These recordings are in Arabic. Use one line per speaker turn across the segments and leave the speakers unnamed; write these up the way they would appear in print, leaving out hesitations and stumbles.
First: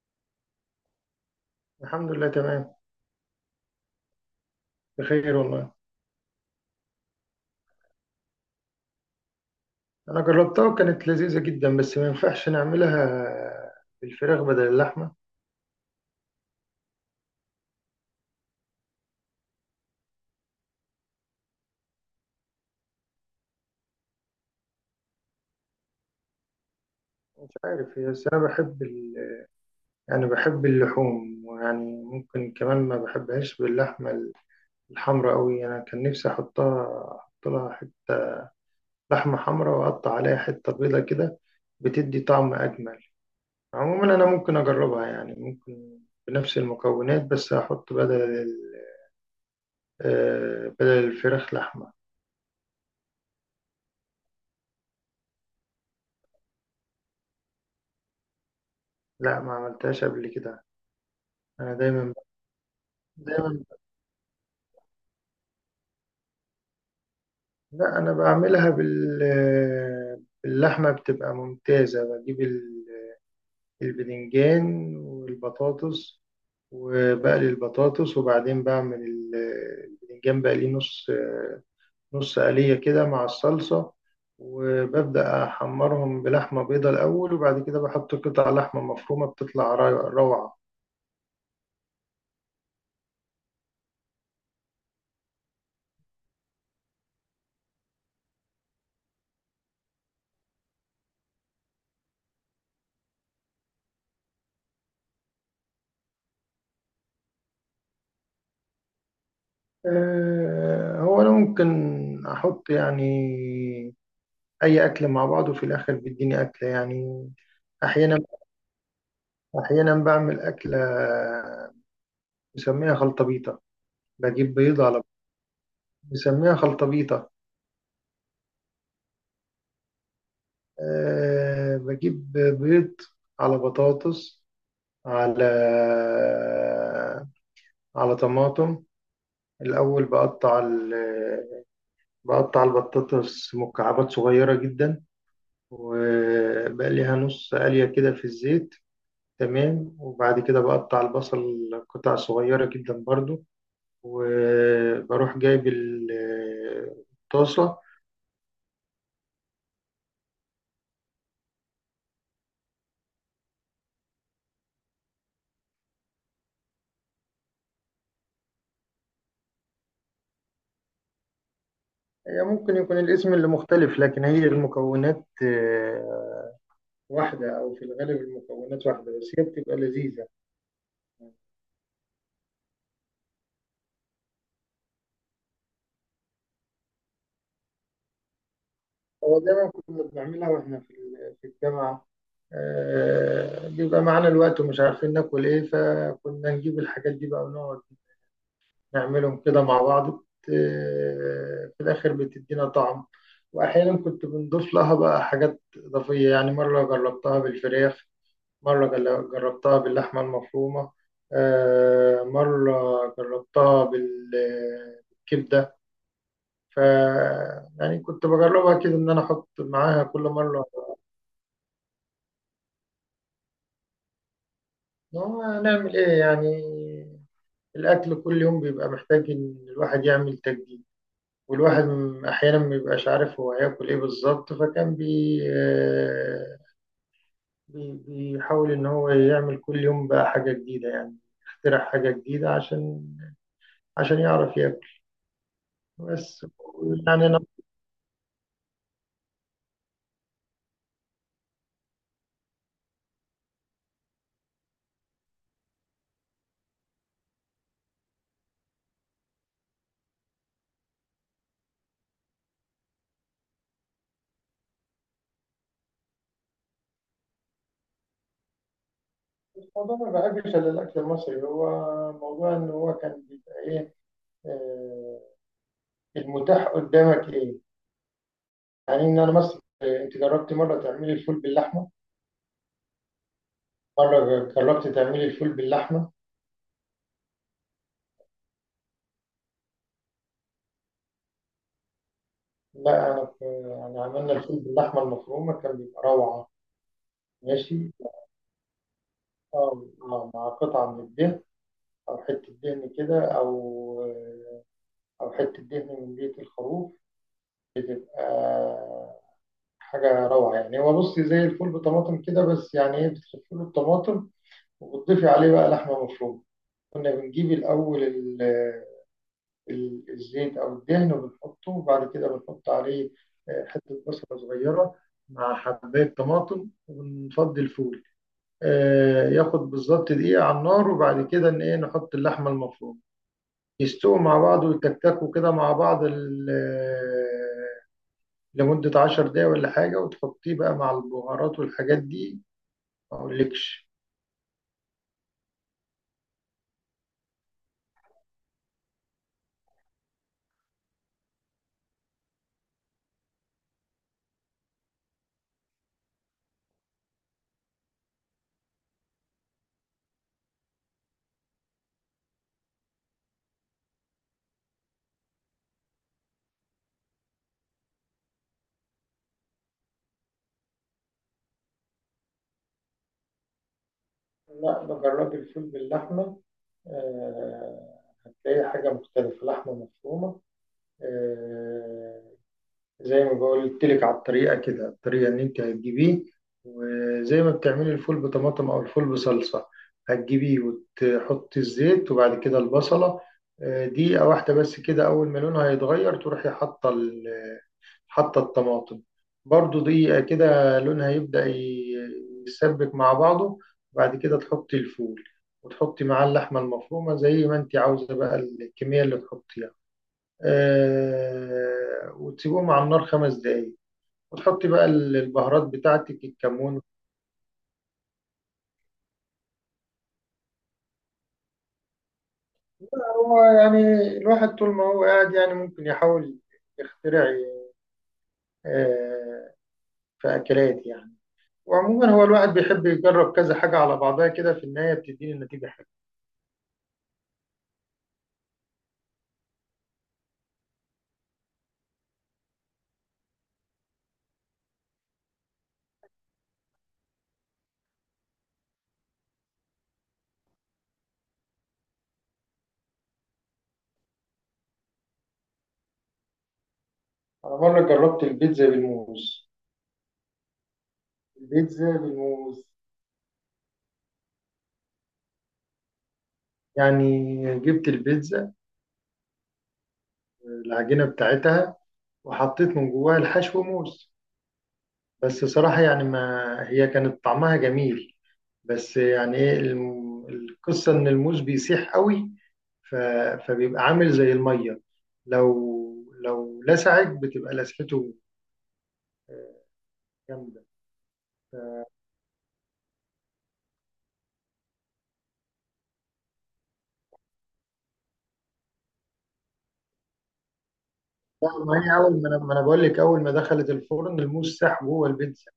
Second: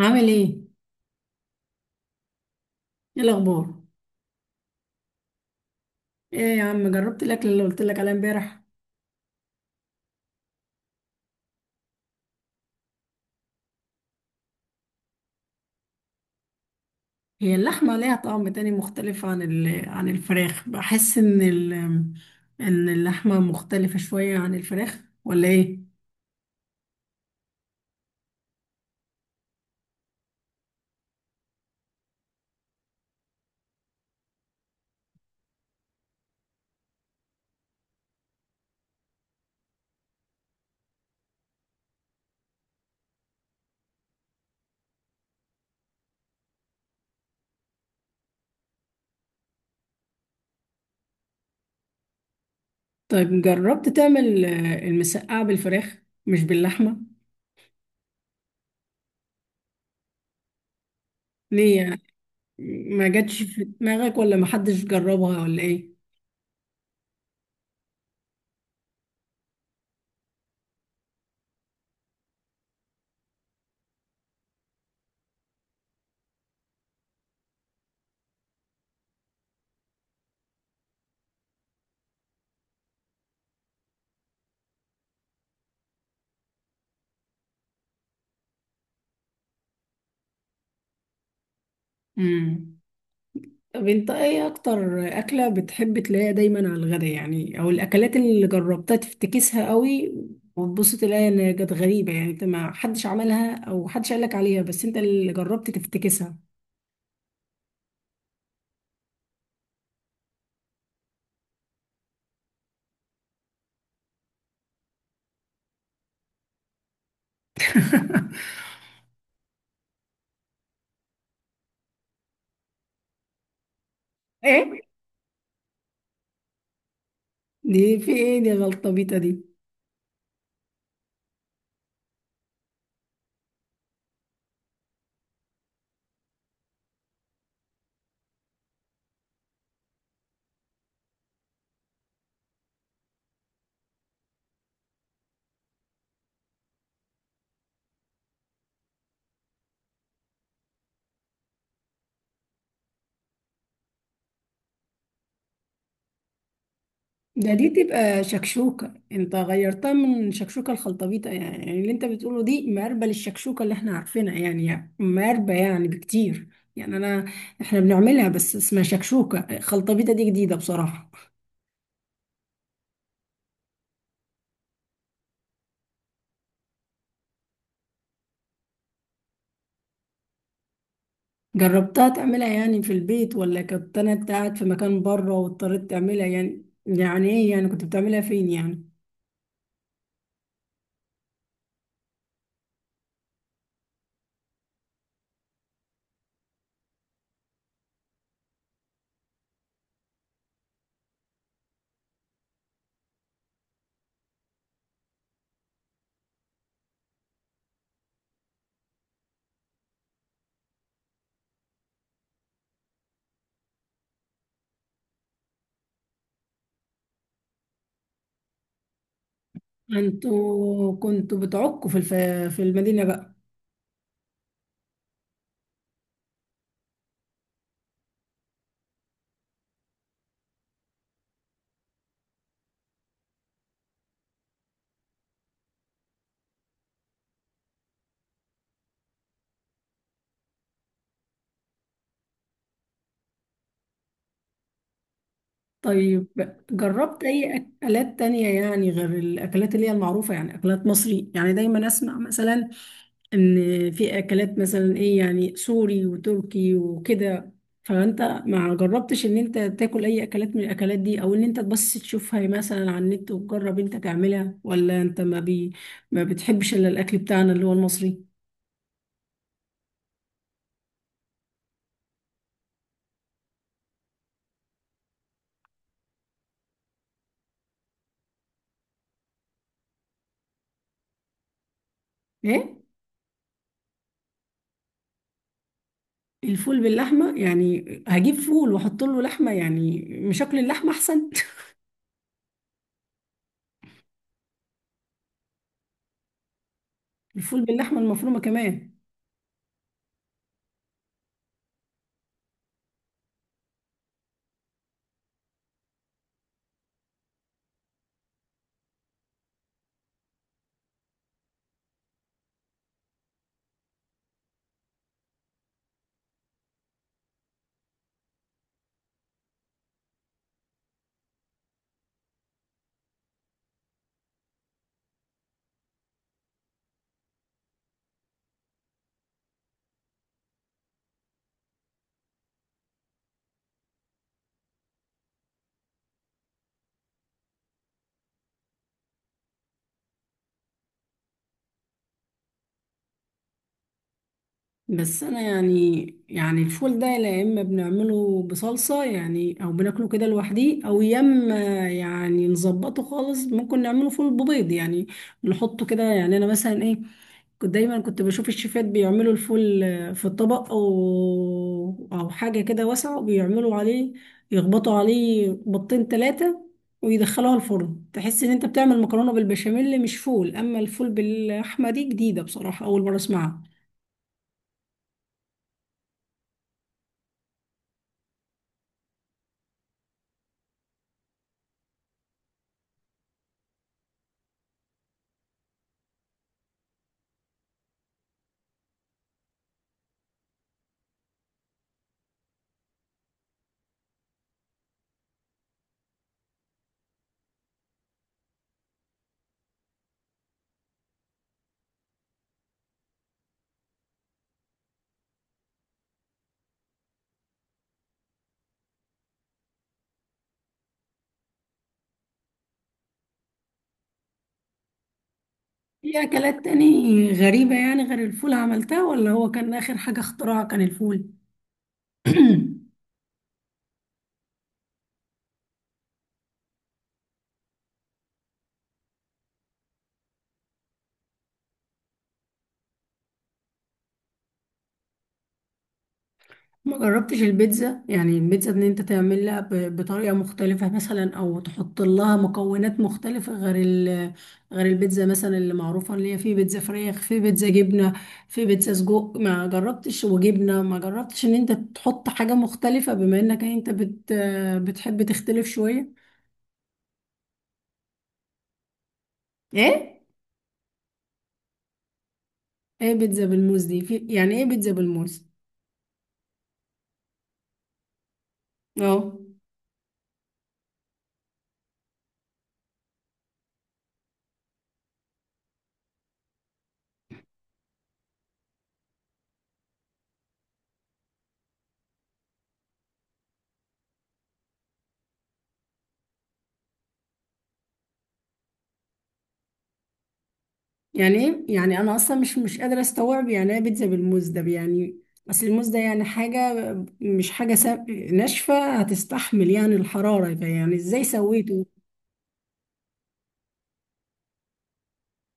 عامل ايه؟
الحمد لله تمام.
ايه الاخبار؟
بخير والله.
ايه يا عم، جربت الاكل اللي قلت لك عليه امبارح؟
انا جربتها وكانت لذيذه جدا، بس ما ينفعش نعملها بالفراخ بدل اللحمه.
هي اللحمه ليها طعم تاني مختلف عن عن الفراخ. بحس ان ان اللحمه مختلفه شويه عن الفراخ ولا ايه؟
مش عارف، هي بس انا بحب يعني بحب اللحوم، ويعني ممكن كمان ما بحبهاش باللحمه الحمراء قوي. انا كان نفسي احطها احط لها حته لحمه حمراء، واقطع عليها حته بيضه كده، بتدي طعم اجمل. عموما انا ممكن اجربها، يعني ممكن بنفس المكونات، بس احط بدل ال... آه، بدل الفراخ لحمه.
طيب جربت تعمل المسقعه بالفراخ مش باللحمه؟
لا ما عملتهاش قبل كده. انا
ليه يعني؟
دايما.
ما جاتش
دايما.
في دماغك ولا ما حدش جربها ولا ايه؟
لا انا بعملها باللحمه بتبقى ممتازه. بجيب البدنجان والبطاطس، وبقلي البطاطس، وبعدين بعمل البدنجان. بقليه نص قليه كده مع الصلصه. وببدأ أحمرهم بلحمة بيضة الأول، وبعد كده بحط قطع لحمة مفرومة، بتطلع روعة.
امم طب انت ايه اكتر اكلة بتحب تلاقيها دايما على الغدا يعني، او الاكلات اللي جربتها تفتكسها قوي وتبص تلاقي ان كانت غريبة، يعني انت ما حدش عملها او حدش قالك عليها بس انت اللي جربت تفتكسها.
هو أنا ممكن أحط يعني اي اكل مع بعض، وفي الاخر بيديني اكل يعني. احيانا. بعمل اكله مسميها خلطبيطه. بجيب
ايه
بيض على. مسميها خلطبيطه.
دي؟ في ايه دي؟ غلطة بيتا دي؟
أه بجيب بيض على بطاطس، على طماطم. الاول بقطع بقطع البطاطس مكعبات صغيره جدا، وبقليها نص قليه كده في الزيت. تمام. وبعد كده بقطع البصل قطع صغيرة جدا برضو، وبروح جايب
دي
الطاسة.
تبقى شكشوكة، انت غيرتها من شكشوكة الخلطبيطة. يعني اللي انت بتقوله دي مقربة للشكشوكة اللي احنا عارفينها، يعني مقربة يعني بكتير. يعني انا، احنا بنعملها بس اسمها شكشوكة. خلطبيطة دي جديدة بصراحة.
هي ممكن يكون الاسم اللي مختلف، لكن هي المكونات واحدة، أو في الغالب المكونات واحدة، بس هي بتبقى لذيذة.
جربتها تعملها يعني في البيت، ولا كنت انا قاعد في مكان بره واضطريت تعملها؟ يعني ايه يعني؟ كنت بتعملها فين يعني؟
هو دايما كنا بنعملها واحنا في الجامعة. بيبقى معانا الوقت ومش عارفين ناكل ايه، فكنا نجيب الحاجات دي بقى ونقعد نعملهم كده مع بعض في الآخر بتدينا طعم. وأحيانا كنت بنضيف لها بقى حاجات إضافية، يعني مرة جربتها بالفراخ، مرة جربتها باللحمة المفرومة، مرة جربتها بالكبدة. ف يعني كنت بجربها كده، إن أنا أحط معاها كل مرة.
انتوا كنتوا بتعكوا في المدينة بقى؟
هو هنعمل إيه يعني؟ الأكل كل يوم بيبقى محتاج إن الواحد يعمل تجديد، والواحد أحيانا ما بيبقاش عارف هو هياكل إيه بالظبط، فكان بيحاول إن هو يعمل كل يوم بقى حاجة جديدة يعني. يخترع حاجة جديدة عشان يعرف ياكل.
طيب
بس
جربت
يعني أنا.
أي أكلات تانية يعني، غير الأكلات اللي هي المعروفة، يعني أكلات مصري؟ يعني دايما أسمع مثلا إن في أكلات مثلا إيه؟ يعني سوري وتركي وكده. فأنت ما جربتش إن أنت تاكل أي أكلات من الأكلات دي، أو إن أنت بس تشوفها مثلا على النت وتجرب أنت تعملها، ولا أنت ما بتحبش إلا الأكل بتاعنا اللي هو المصري؟
الموضوع ما بحبش إلا الأكل المصري، هو موضوع إن هو كان بيبقى إيه، آه، المتاح قدامك إيه. يعني إن أنا مثلا، أنت جربت مرة تعملي الفول باللحمة؟
إيه؟
مرة جربت تعملي الفول باللحمة؟
الفول باللحمة يعني هجيب فول وأحط له لحمة؟ يعني مش أكل اللحمة أحسن؟
لا أنا في يعني عملنا الفول باللحمة المفرومة، كان بيبقى روعة.
الفول
ماشي.
باللحمة المفرومة كمان؟
مع قطعة من الدهن، أو حتة دهن كده، أو حتة دهن من بيت الخروف. آه، حاجة روعة. يعني هو بصي، زي الفول بطماطم كده، بس يعني إيه، بتخفي له الطماطم، وبتضيفي عليه بقى لحمة مفرومة. كنا بنجيب الأول الزيت أو الدهن، وبنحطه، وبعد كده بنحط عليه حتة بصلة صغيرة مع حباية طماطم، ونفضي الفول. ياخد بالظبط دقيقة على النار، وبعد كده إن إيه نحط اللحمة المفرومة، يستووا مع بعض ويتكتكوا كده مع بعض لمدة 10 دقايق ولا حاجة، وتحطيه بقى مع البهارات والحاجات دي، ما أقولكش.
بس أنا يعني، يعني الفول ده يا إما بنعمله بصلصة يعني، أو بناكله كده لوحديه، أو يا إما يعني نظبطه خالص. ممكن نعمله فول ببيض يعني. نحطه كده يعني. أنا مثلا إيه، كنت دايما بشوف الشيفات بيعملوا الفول في الطبق او حاجه كده واسعه، وبيعملوا عليه، يخبطوا عليه بيضتين ثلاثه، ويدخلوها الفرن. تحس ان انت بتعمل مكرونه بالبشاميل مش فول. اما الفول باللحمه دي جديده بصراحه، اول مره اسمعها.
لا بجرب الفول باللحمة، آه، هتلاقي حاجة مختلفة، لحمة مفرومة. آه، زي ما قلت لك على الطريقه كده، الطريقه ان انت هتجيبيه، وزي ما بتعملي الفول بطماطم او الفول بصلصه، هتجيبيه وتحطي الزيت، وبعد كده البصله. دقيقه واحده بس كده، اول ما لونها هيتغير تروحي حاطه حاطه الطماطم، برضو دقيقه كده لونها يبدا يسبك مع بعضه. وبعد كده تحطي الفول، وتحطي معاه اللحمه المفرومه زي ما انت عاوزه بقى، الكميه اللي تحطيها. وتسيبهم على النار 5 دقايق، وتحطي بقى البهارات
في
بتاعتك،
اكلات
الكمون.
تاني غريبه يعني غير الفول عملتها، ولا هو كان اخر حاجه اختراع كان الفول؟
هو يعني الواحد طول ما هو قاعد يعني ممكن يحاول يخترع، آه، في أكلات يعني. وعموما هو الواحد بيحب يجرب كذا حاجة على بعضها كده، في النهاية بتديني النتيجة حلوة.
ما جربتش البيتزا؟ يعني البيتزا ان انت تعملها بطريقة مختلفة مثلا، او تحط لها مكونات مختلفة غير ال، غير البيتزا مثلا اللي معروفة، اللي هي في بيتزا فراخ، في بيتزا جبنة، في بيتزا سجق. ما جربتش؟ وجبنة ما جربتش ان انت تحط حاجة مختلفة، بما انك انت بتحب تختلف شوية؟
أنا مرة جربت البيتزا بالموز.
ايه؟
البيتزا بالموز.
ايه بيتزا بالموز دي؟ في يعني ايه بيتزا بالموز؟
يعني جبت البيتزا،
اه.
العجينة بتاعتها، وحطيت من جواها الحشو موز. بس صراحة يعني ما هي كانت طعمها جميل، بس يعني ايه، القصة ان الموز بيسيح قوي. ف... فبيبقى عامل زي المية. لو لسعت بتبقى لسعته جامدة.
يعني ايه يعني؟ انا اصلا مش قادره استوعب يعني ايه بيتزا بالموز ده يعني. اصل الموز ده يعني حاجه، مش حاجه ناشفه. هتستحمل يعني الحراره؟ يعني ازاي
ما
سويته؟
هي اول ما انا ما أنا بقول لك، اول ما دخلت الفرن الموز ساح جوه البيتزا،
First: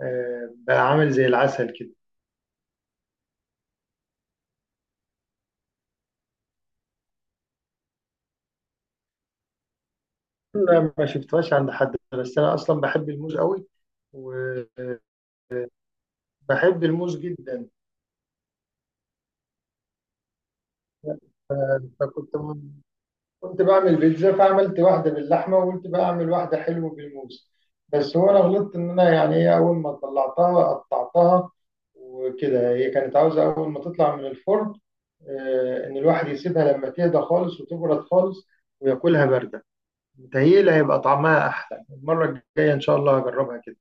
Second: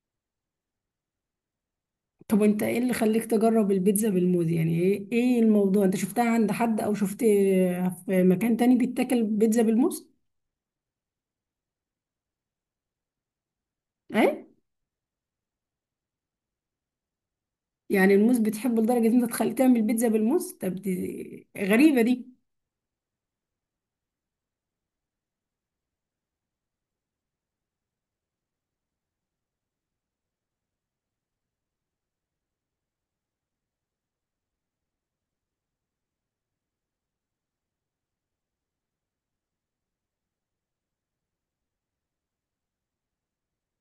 بقى عامل زي العسل كده.
طب انت ايه اللي خليك تجرب البيتزا بالموز؟ يعني ايه، ايه الموضوع؟ انت شفتها عند حد، او شفت في مكان تاني بيتاكل بيتزا بالموز؟
لا ما شفتهاش عند حد، بس انا اصلا بحب الموز قوي،
ايه؟
وبحب الموز جدا.
يعني الموز بتحبه لدرجه ان انت تخلي تعمل بيتزا بالموز؟ طب دي غريبه دي.
فكنت بعمل بيتزا، فعملت واحدة باللحمة، وقلت بقى أعمل واحدة حلوة بالموز. بس هو أنا غلطت، إن أنا يعني إيه أول ما طلعتها قطعتها، وكده هي كانت عاوزة أول ما تطلع من الفرن إن الواحد يسيبها لما تهدى خالص وتبرد خالص وياكلها باردة. متهيألي هيبقى طعمها أحلى، المرة الجاية إن شاء الله هجربها كده.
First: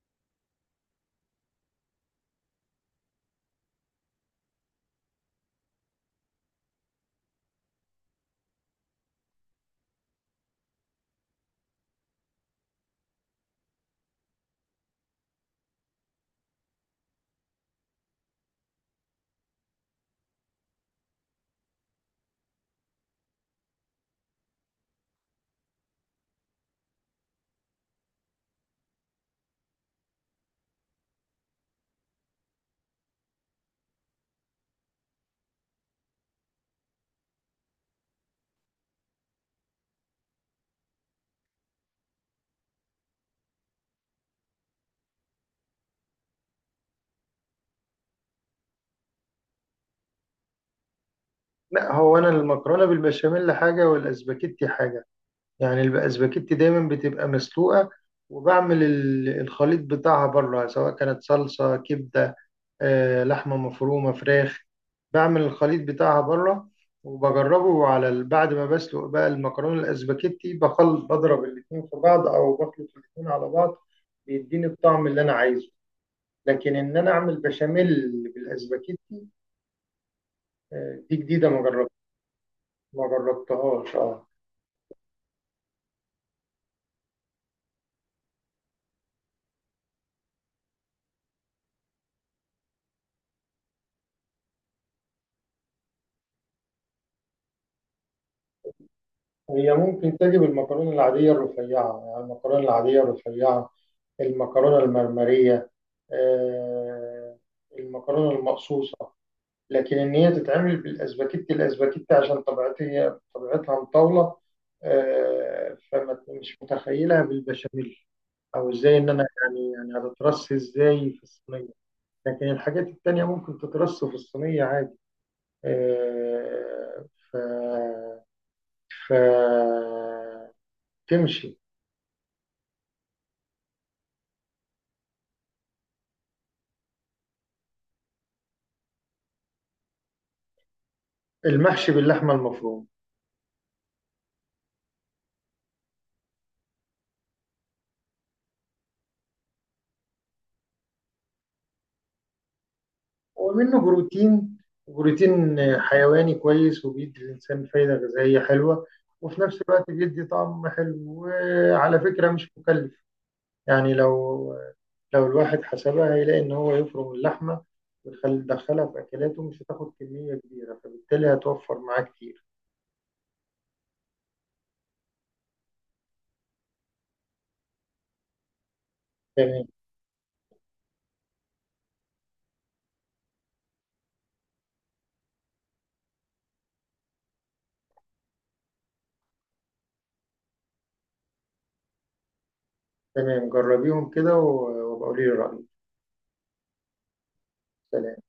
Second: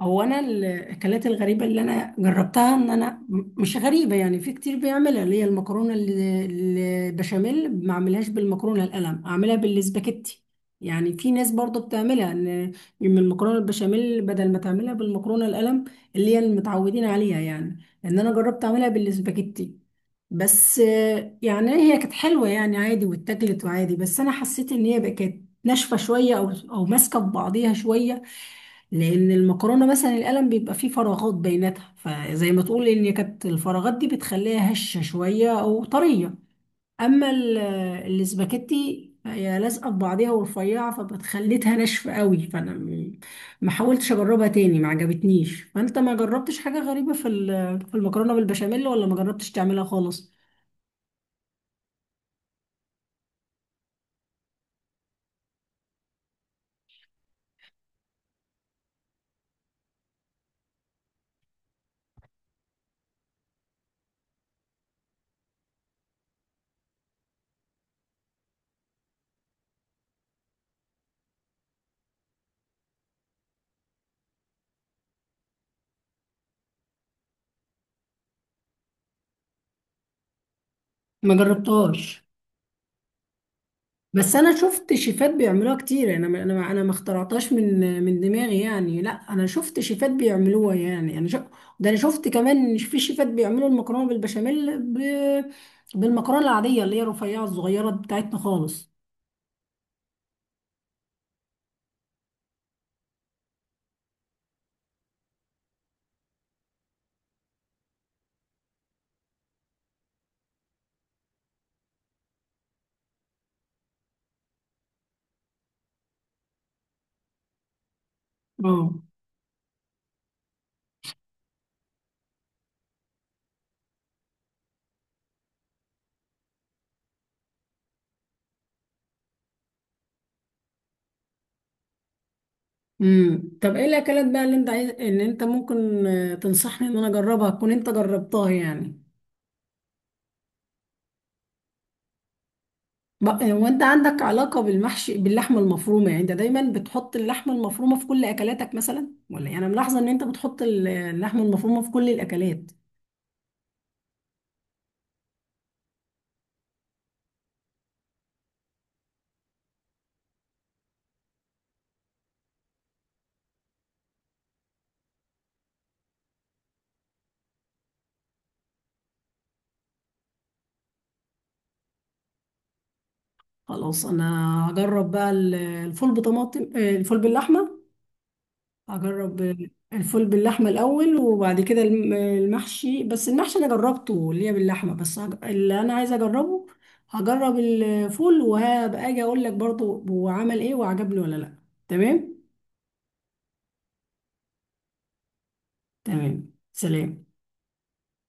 هو انا الاكلات الغريبه اللي انا جربتها ان انا مش غريبه، يعني في كتير بيعملها، اللي هي المكرونه البشاميل. ما اعملهاش بالمكرونه القلم، اعملها بالسباكيتي. يعني في ناس برضو بتعملها ان من المكرونه البشاميل، بدل ما تعملها بالمكرونه القلم اللي هي المتعودين عليها. يعني لان انا جربت اعملها بالسباكيتي، بس يعني هي كانت حلوه يعني عادي، واتاكلت وعادي، بس انا حسيت ان هي بقت ناشفه شويه، او ماسكه في بعضيها شويه، لان المكرونه مثلا القلم بيبقى فيه فراغات بيناتها، فزي ما تقول ان كانت الفراغات دي بتخليها هشه شويه او طريه. اما الاسباجيتي هي لازقه في بعضيها ورفيعه، فبتخليتها ناشفه قوي. فانا ما حاولتش اجربها تاني، ما عجبتنيش. فانت ما جربتش حاجه غريبه في في المكرونه بالبشاميل، ولا ما جربتش تعملها خالص؟
لا هو أنا المكرونة بالبشاميل حاجة، والأسباجيتي حاجة. يعني الاسباجيتي دايما بتبقى مسلوقه، وبعمل الخليط بتاعها بره، سواء كانت صلصه، كبده، لحمه مفرومه، فراخ. بعمل الخليط بتاعها بره، وبجربه على بعد ما بسلق بقى المكرونه الاسباجيتي، بضرب الاتنين في بعض، او بخلط الاتنين على بعض، بيديني الطعم اللي انا عايزه. لكن ان انا اعمل بشاميل بالاسباجيتي، دي
ما
جديده ما جربت.
جربتهاش؟
ما جربتهاش اه.
بس انا شفت شيفات بيعملوها كتير، يعني انا ما اخترعتهاش من دماغي يعني. لا، انا شفت شيفات بيعملوها، يعني ده انا شفت كمان إن في شيفات بيعملوا المكرونه بالبشاميل، بالمكرونه العاديه اللي هي رفيعه، الصغيره بتاعتنا خالص.
هي ممكن تجيب المكرونة العادية الرفيعة، يعني المكرونة العادية الرفيعة، المكرونة المرمرية، آه، المكرونة المقصوصة. لكن إن هي تتعمل بالأسباجيتي، الأسباجيتي عشان طبيعتها، هي طبيعتها مطاولة، فما مش متخيلها بالبشاميل، أو إزاي
اه.
إن أنا يعني هتترص إزاي في الصينية؟ لكن الحاجات التانية ممكن تترص في الصينية عادي. آه، ف ف تمشي.
طب ايه الاكلات بقى اللي انت عايز ان انت ممكن تنصحني ان انا اجربها، تكون انت جربتها يعني؟
المحشي باللحمة المفرومة.
هو انت عندك علاقة بالمحشي باللحمة المفرومة؟ يعني انت دايما بتحط اللحمة المفرومة في كل اكلاتك مثلا؟ ولا يعني انا ملاحظة ان انت بتحط اللحمة المفرومة في كل الاكلات.
ومنه بروتين حيواني كويس، وبيدي الإنسان فايدة غذائية حلوة، وفي نفس الوقت بيدي طعم حلو، وعلى فكرة مش مكلف. يعني لو الواحد حسبها، هيلاقي إن هو يفرم اللحمة ويدخلها في أكلاته، مش هتاخد كمية كبيرة، فبالتالي هتوفر معاه كتير.
خلاص انا هجرب بقى الفول بطماطم، الفول باللحمة. هجرب
تمام.
الفول باللحمة الاول، وبعد كده المحشي. بس المحشي انا جربته اللي هي باللحمة، بس اللي انا عايزة اجربه هجرب الفول، وهبقى اجي اقول لك برضه هو عمل ايه وعجبني ولا لا. تمام.
تمام جربيهم كده وبقولي لي رأيك.
تمام، سلام.
سلام.